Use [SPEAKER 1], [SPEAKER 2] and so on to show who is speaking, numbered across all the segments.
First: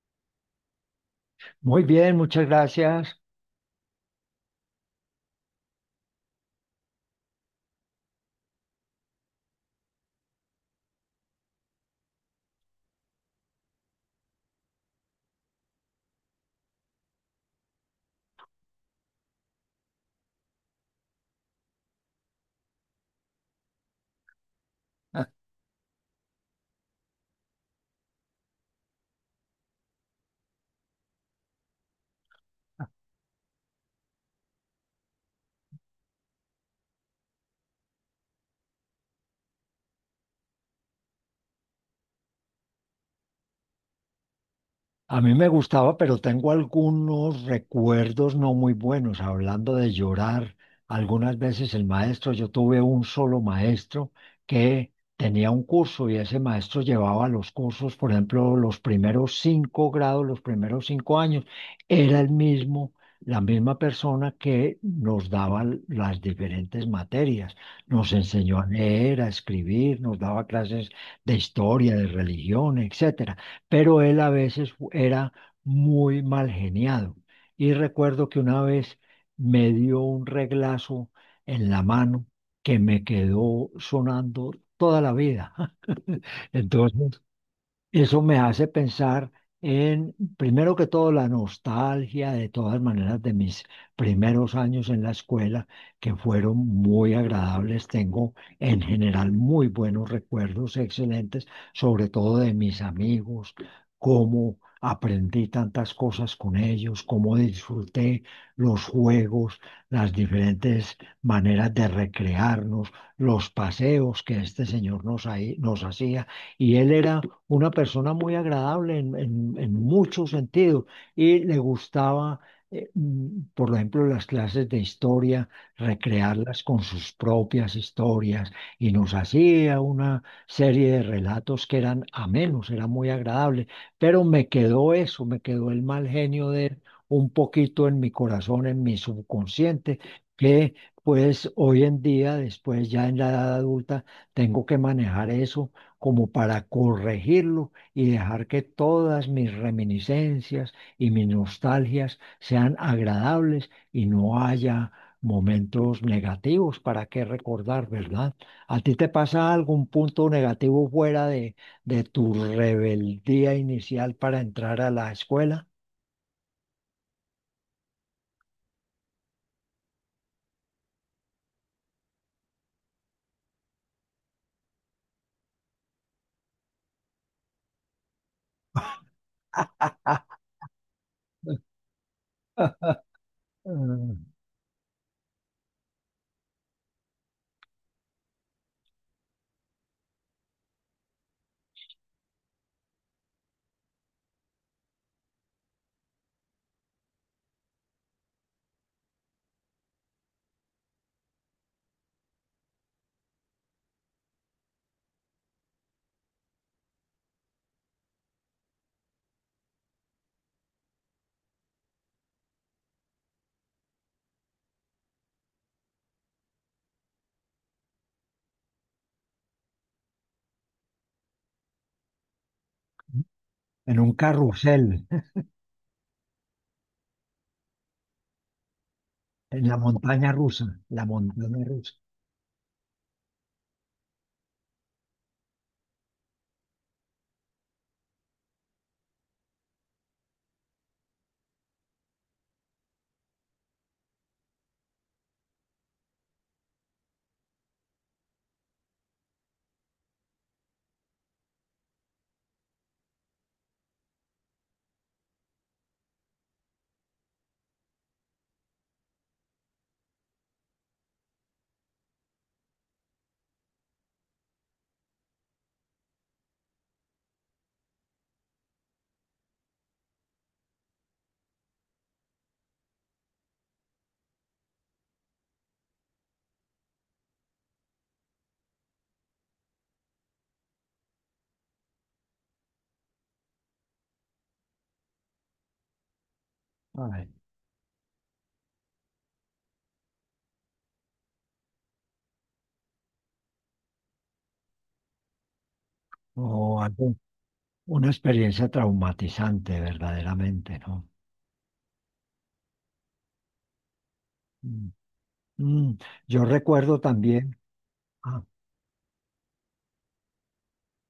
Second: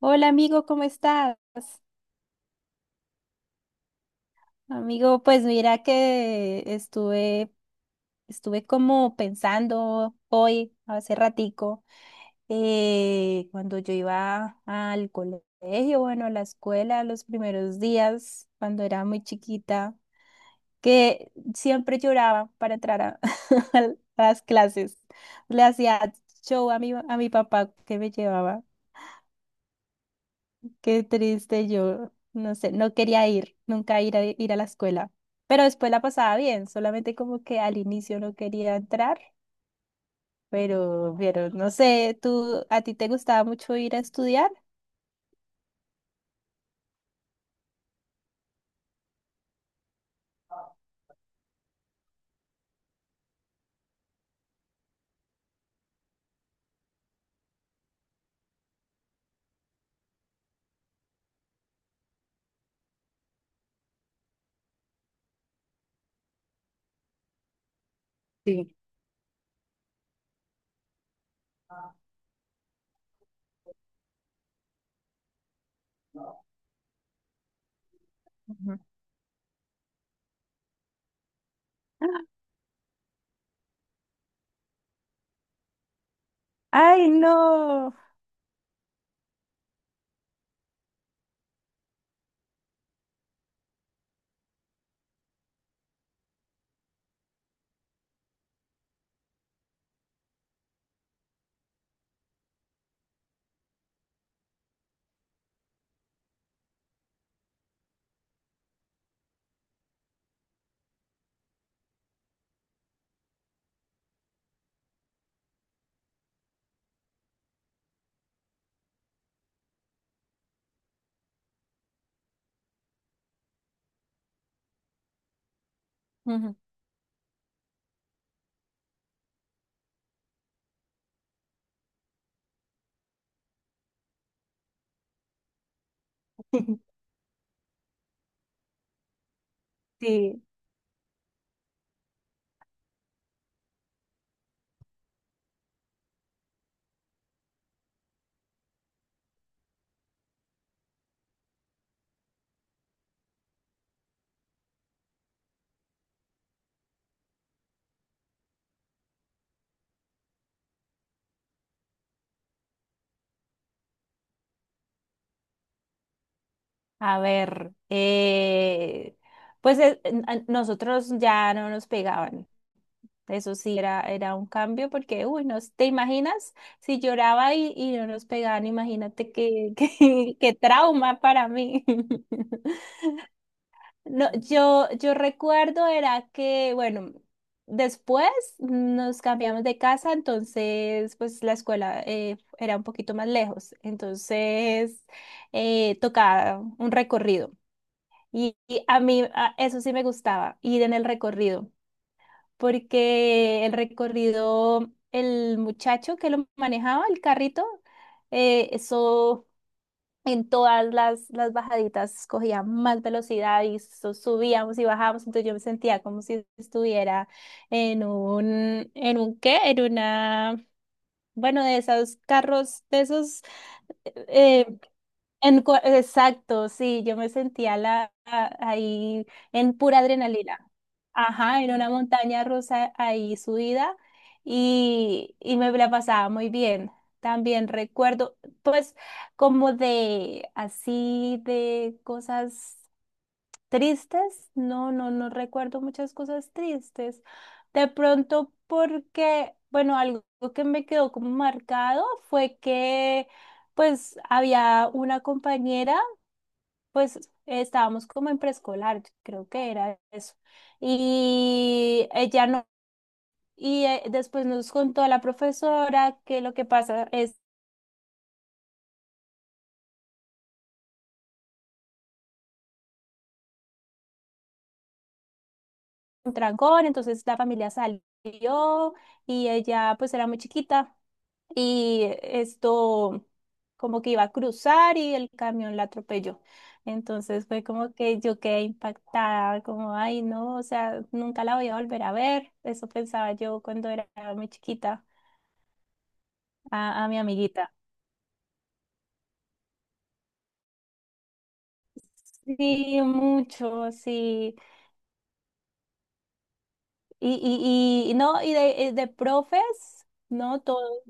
[SPEAKER 1] Hola amigo, ¿cómo estás?
[SPEAKER 2] Muy bien, muchas gracias.
[SPEAKER 1] Amigo, pues mira que estuve, estuve como pensando hoy, hace ratico, cuando yo iba al colegio, bueno, a la escuela, los primeros días, cuando era muy chiquita, que siempre lloraba para entrar a, a las clases. Le hacía show a mi papá que me llevaba. Qué triste, yo no sé, no quería ir, nunca ir a, ir a la escuela, pero después la pasaba bien, solamente como que al inicio no quería entrar, pero no sé, ¿tú a ti te gustaba mucho ir a estudiar?
[SPEAKER 2] A mí me gustaba, pero tengo algunos recuerdos no muy buenos. Hablando de llorar, algunas veces el maestro, yo tuve un solo maestro que tenía un curso y ese maestro llevaba los cursos, por ejemplo, los primeros 5 grados, los primeros 5 años, era el mismo, la misma persona que nos daba las diferentes materias. Nos enseñó a
[SPEAKER 1] Sí.
[SPEAKER 2] leer, a escribir, nos daba clases de historia, de religión, etcétera, pero él a veces era muy mal geniado. Y recuerdo que una
[SPEAKER 1] Ujú.
[SPEAKER 2] vez me dio un reglazo en la mano que me quedó sonando toda la vida.
[SPEAKER 1] Ay,
[SPEAKER 2] Entonces,
[SPEAKER 1] no.
[SPEAKER 2] eso me hace pensar en, primero que todo, la nostalgia de todas maneras de mis primeros años en la escuela, que fueron muy agradables. Tengo en general muy buenos recuerdos, excelentes, sobre todo de mis amigos, cómo aprendí tantas cosas con ellos, cómo disfruté los juegos, las diferentes maneras de recrearnos, los paseos que este señor nos hacía. Y él era una persona muy agradable en muchos sentidos y le gustaba, por ejemplo, las clases de historia,
[SPEAKER 1] Ujú.
[SPEAKER 2] recrearlas con sus propias historias y nos hacía una serie de relatos que eran amenos, era muy agradable, pero me quedó eso, me quedó el mal genio de él un poquito en mi corazón, en mi subconsciente,
[SPEAKER 1] Sí,
[SPEAKER 2] que pues hoy en día, después ya en la edad adulta, tengo que manejar eso como para corregirlo y dejar que todas mis reminiscencias y mis nostalgias sean agradables y no haya momentos negativos para qué recordar, ¿verdad? ¿A ti te pasa algún punto negativo fuera de tu rebeldía inicial para entrar a la escuela?
[SPEAKER 1] a ver, pues a nosotros ya no nos pegaban. Eso sí era un cambio porque, uy, no, ¿te imaginas? Si lloraba y no nos pegaban, imagínate qué,
[SPEAKER 2] Ah,
[SPEAKER 1] qué, qué trauma para mí.
[SPEAKER 2] en
[SPEAKER 1] No, yo recuerdo era que, bueno, después nos cambiamos de casa, entonces, pues la escuela era un poquito más lejos, entonces tocaba un recorrido. Y a mí eso sí me gustaba, ir en el recorrido porque el recorrido, el muchacho que lo manejaba, el carrito, eso en todas las bajaditas cogía más velocidad y subíamos y bajábamos, entonces yo me sentía como si estuviera en un qué, en una, bueno, de esos carros, de esos
[SPEAKER 2] un
[SPEAKER 1] eh,
[SPEAKER 2] carrusel,
[SPEAKER 1] en exacto, sí, yo me sentía ahí
[SPEAKER 2] en
[SPEAKER 1] en
[SPEAKER 2] la
[SPEAKER 1] pura
[SPEAKER 2] montaña
[SPEAKER 1] adrenalina.
[SPEAKER 2] rusa, la
[SPEAKER 1] Ajá,
[SPEAKER 2] montaña
[SPEAKER 1] en una
[SPEAKER 2] rusa.
[SPEAKER 1] montaña rusa ahí subida y me la pasaba muy bien. También recuerdo, pues, como de así de cosas. Tristes, no, no recuerdo muchas cosas tristes. De pronto porque, bueno, algo que me quedó como marcado fue que pues había una compañera, pues estábamos como en preescolar, creo que era eso. Y ella no, y después nos contó la profesora que lo que pasa es un trancón, entonces la familia salió y ella pues era muy chiquita. Y esto como que iba a cruzar y el camión la atropelló.
[SPEAKER 2] Ay,
[SPEAKER 1] Entonces fue como que yo quedé impactada, como, ay, no, o sea, nunca la voy a volver a ver. Eso pensaba yo cuando era muy chiquita,
[SPEAKER 2] o algo.
[SPEAKER 1] a mi amiguita.
[SPEAKER 2] Una experiencia traumatizante, verdaderamente, ¿no?
[SPEAKER 1] Sí, mucho, sí.
[SPEAKER 2] Mm, mm. Yo recuerdo
[SPEAKER 1] Y,
[SPEAKER 2] también.
[SPEAKER 1] y no,
[SPEAKER 2] ah,
[SPEAKER 1] y de profes, no todo.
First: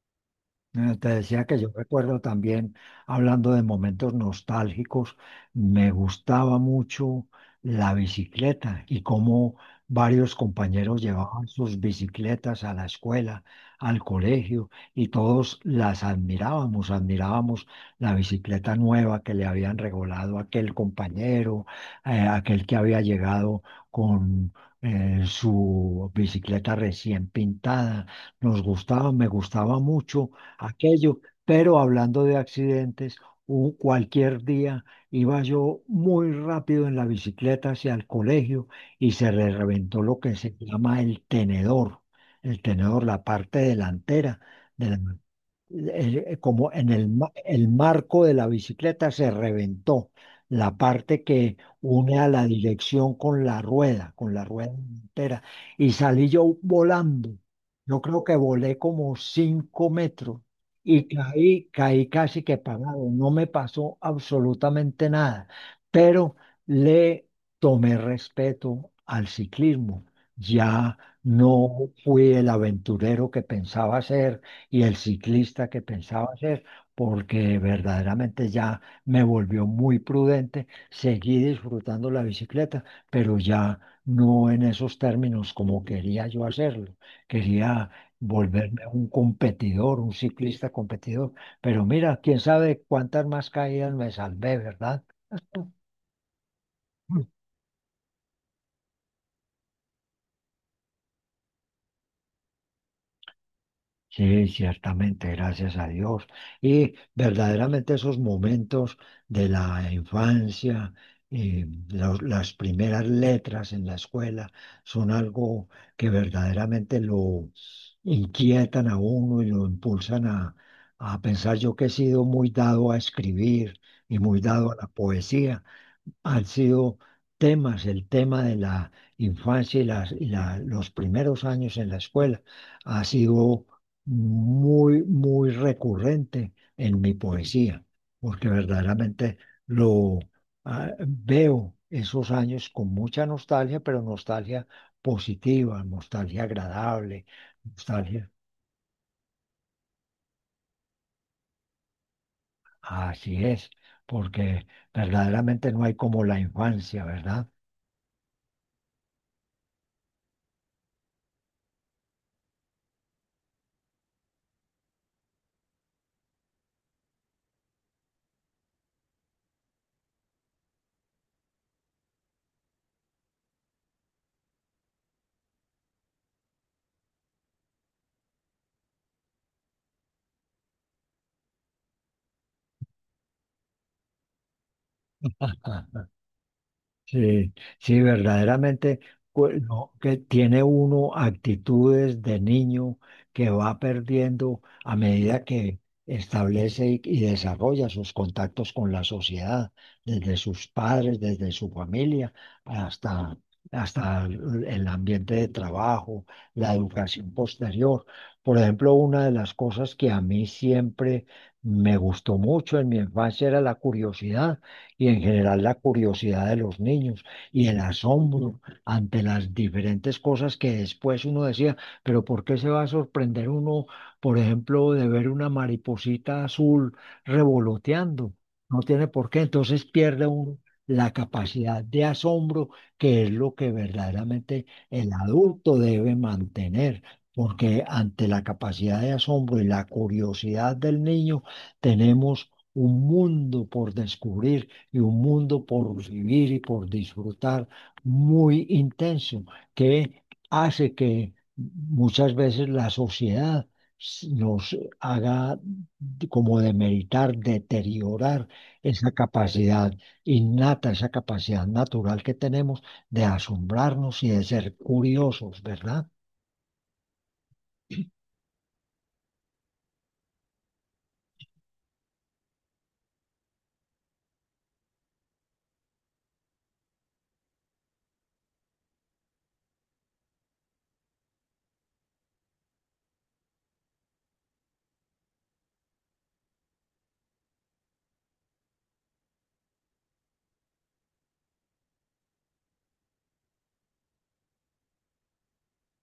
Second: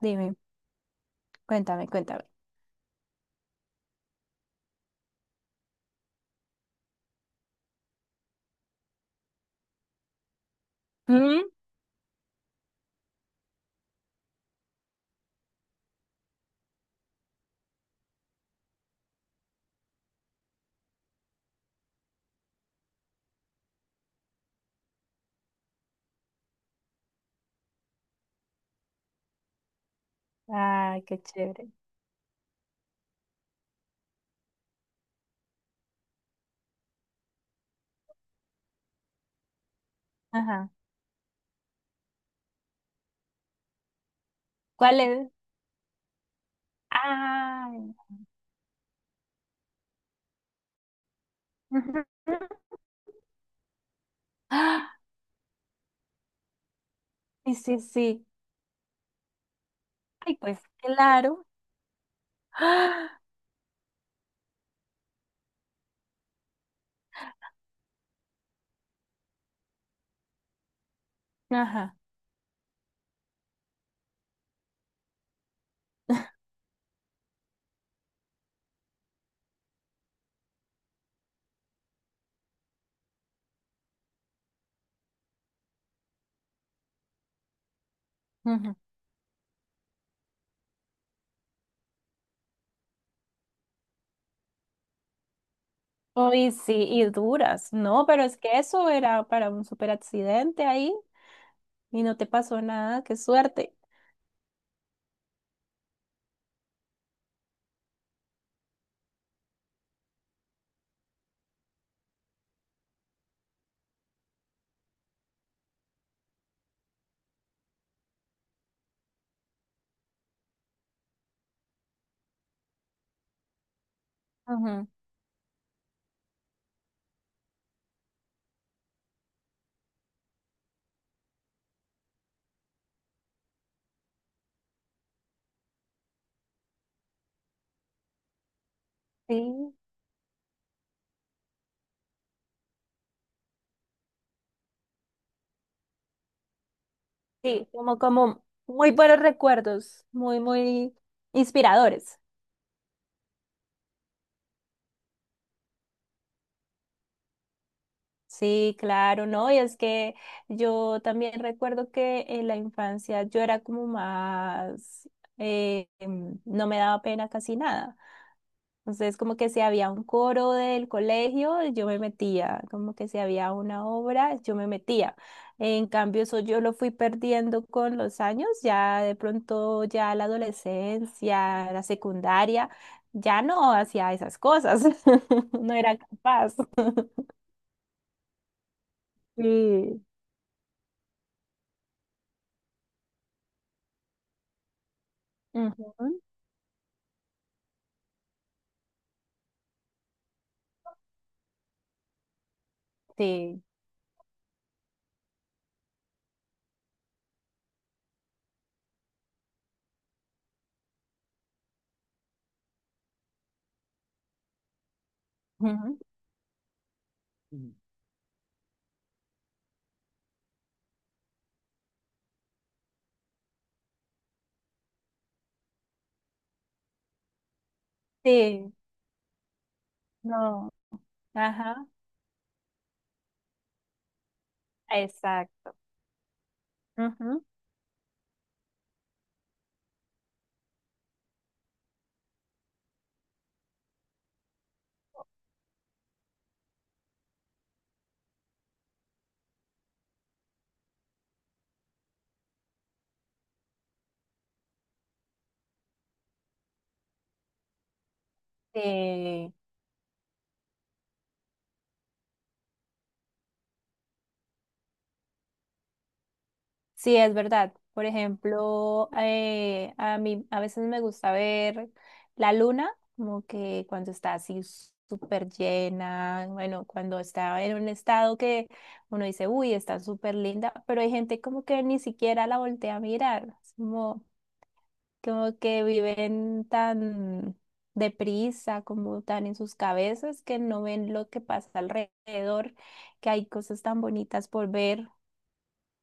[SPEAKER 1] Dime,
[SPEAKER 2] Te decía que yo
[SPEAKER 1] cuéntame,
[SPEAKER 2] recuerdo
[SPEAKER 1] cuéntame.
[SPEAKER 2] también, hablando de momentos nostálgicos, me gustaba mucho la bicicleta y cómo varios compañeros
[SPEAKER 1] ¿Mm?
[SPEAKER 2] llevaban sus bicicletas a la escuela, al colegio, y todos las admirábamos, admirábamos la bicicleta nueva que le habían regalado a aquel compañero, aquel que había llegado con... su bicicleta recién pintada, me gustaba mucho
[SPEAKER 1] Ay, qué
[SPEAKER 2] aquello.
[SPEAKER 1] chévere.
[SPEAKER 2] Pero hablando de accidentes, cualquier día iba yo muy rápido en la bicicleta hacia el colegio y se le reventó lo que se
[SPEAKER 1] Ajá.
[SPEAKER 2] llama el tenedor, la parte delantera de
[SPEAKER 1] ¿Cuál
[SPEAKER 2] la-
[SPEAKER 1] es?
[SPEAKER 2] como en el
[SPEAKER 1] Ay.
[SPEAKER 2] marco de la bicicleta se reventó la parte que
[SPEAKER 1] Ujú.
[SPEAKER 2] une a la dirección con la rueda entera, y salí yo volando.
[SPEAKER 1] Sí, sí,
[SPEAKER 2] Yo creo
[SPEAKER 1] sí.
[SPEAKER 2] que volé como cinco
[SPEAKER 1] Ay,
[SPEAKER 2] metros
[SPEAKER 1] pues
[SPEAKER 2] y
[SPEAKER 1] claro.
[SPEAKER 2] caí, caí casi que pagado.
[SPEAKER 1] ¡Ah!
[SPEAKER 2] No me pasó absolutamente nada, pero le tomé respeto al ciclismo. Ya no
[SPEAKER 1] Ajá.
[SPEAKER 2] fui el aventurero que pensaba ser y el ciclista que pensaba ser, porque verdaderamente ya me volvió muy prudente. Seguí disfrutando la bicicleta, pero ya no en esos términos como quería yo hacerlo. Quería
[SPEAKER 1] Ujú.
[SPEAKER 2] volverme un competidor, un ciclista competidor. Pero mira, quién sabe cuántas más caídas me salvé, ¿verdad?
[SPEAKER 1] Uy, sí, y
[SPEAKER 2] Mm.
[SPEAKER 1] duras. No, pero es que eso era para un super accidente ahí y no te pasó nada, qué suerte.
[SPEAKER 2] Sí, ciertamente, gracias a Dios. Y verdaderamente esos momentos de la infancia, las primeras letras en la escuela, son algo que verdaderamente lo inquietan a uno y lo impulsan a pensar. Yo que he sido muy dado a escribir y muy dado a la
[SPEAKER 1] Ujú.
[SPEAKER 2] poesía, han sido temas, el tema de la infancia y los primeros años en la escuela ha sido muy, muy recurrente en mi poesía, porque verdaderamente
[SPEAKER 1] Sí,
[SPEAKER 2] lo veo esos años con mucha nostalgia, pero nostalgia positiva, nostalgia agradable,
[SPEAKER 1] sí, como,
[SPEAKER 2] nostalgia.
[SPEAKER 1] como muy buenos recuerdos, muy, muy inspiradores.
[SPEAKER 2] Así es, porque verdaderamente no hay como la infancia, ¿verdad?
[SPEAKER 1] Sí, claro, ¿no? Y es que yo también recuerdo que en la infancia yo era como más, no me daba pena casi nada. Entonces, como que si había un coro del colegio, yo me metía, como que si había una obra, yo me metía. En cambio, eso yo lo fui perdiendo con los años, ya de pronto, ya la adolescencia, la secundaria, ya no hacía esas cosas, no era capaz.
[SPEAKER 2] Sí, sí, verdaderamente, pues, no,
[SPEAKER 1] Sí.
[SPEAKER 2] que tiene uno actitudes de niño que va perdiendo a medida que
[SPEAKER 1] Ujú.
[SPEAKER 2] establece y desarrolla sus contactos con la sociedad, desde sus padres, desde su familia, hasta,
[SPEAKER 1] Sí.
[SPEAKER 2] hasta el ambiente de trabajo, la educación posterior. Por ejemplo, una de las cosas que a mí siempre me gustó mucho en mi infancia era la curiosidad y en general la
[SPEAKER 1] Ujú.
[SPEAKER 2] curiosidad de los niños y el asombro ante las diferentes cosas que después uno decía, pero ¿por qué se va a sorprender uno, por ejemplo, de ver una mariposita azul revoloteando?
[SPEAKER 1] Sí.
[SPEAKER 2] No tiene por qué, entonces pierde uno
[SPEAKER 1] No.
[SPEAKER 2] la capacidad
[SPEAKER 1] Ajá.
[SPEAKER 2] de asombro, que es lo que verdaderamente el
[SPEAKER 1] Exacto.
[SPEAKER 2] adulto debe mantener.
[SPEAKER 1] Ujú.
[SPEAKER 2] Porque ante la capacidad de asombro y la curiosidad del niño, tenemos un mundo por descubrir y un mundo por vivir y por disfrutar muy intenso, que hace que muchas veces la sociedad nos haga como demeritar, deteriorar esa
[SPEAKER 1] Sí.
[SPEAKER 2] capacidad innata, esa capacidad natural que tenemos de asombrarnos y de ser curiosos, ¿verdad?
[SPEAKER 1] Sí, es verdad. Por ejemplo, a mí a veces me gusta ver la luna, como que cuando está así súper llena, bueno, cuando está en un estado que uno dice, uy, está súper linda, pero hay gente como que ni siquiera la voltea a mirar, es como, como que viven tan deprisa, como tan en sus cabezas, que no ven lo que pasa alrededor, que hay cosas tan bonitas por ver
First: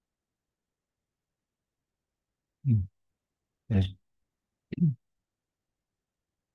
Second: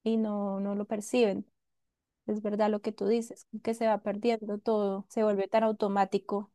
[SPEAKER 1] y no, no lo perciben. Es verdad lo
[SPEAKER 2] Mm.
[SPEAKER 1] que tú dices, que se
[SPEAKER 2] Es-
[SPEAKER 1] va perdiendo todo, se vuelve tan automático.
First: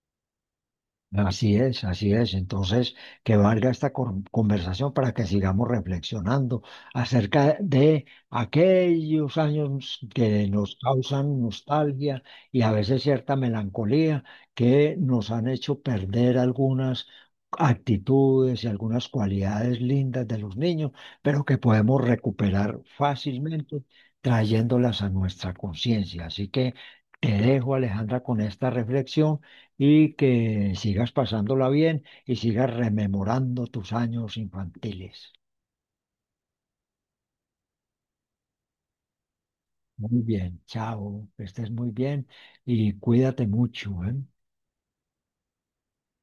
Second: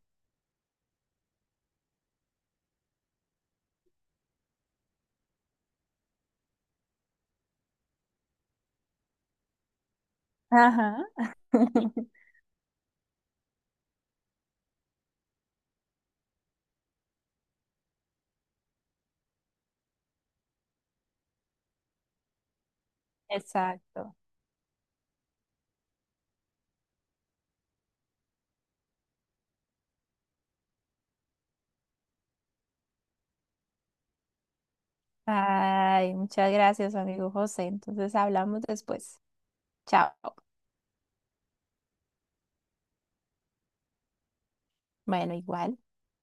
[SPEAKER 2] Así es, así es. Entonces, que valga esta conversación para que sigamos reflexionando acerca de aquellos años que nos
[SPEAKER 1] Ajá.
[SPEAKER 2] causan nostalgia y a veces cierta melancolía que nos han hecho perder algunas actitudes y algunas cualidades lindas de los niños, pero que podemos recuperar fácilmente
[SPEAKER 1] Exacto.
[SPEAKER 2] trayéndolas a nuestra conciencia. Así que te dejo, Alejandra, con esta reflexión y que sigas pasándola bien y sigas rememorando tus años infantiles.
[SPEAKER 1] Ay, muchas gracias, amigo José. Entonces hablamos después. Chao.
[SPEAKER 2] Muy bien, chao, que estés muy bien y cuídate mucho, ¿eh?
[SPEAKER 1] Bueno, igual.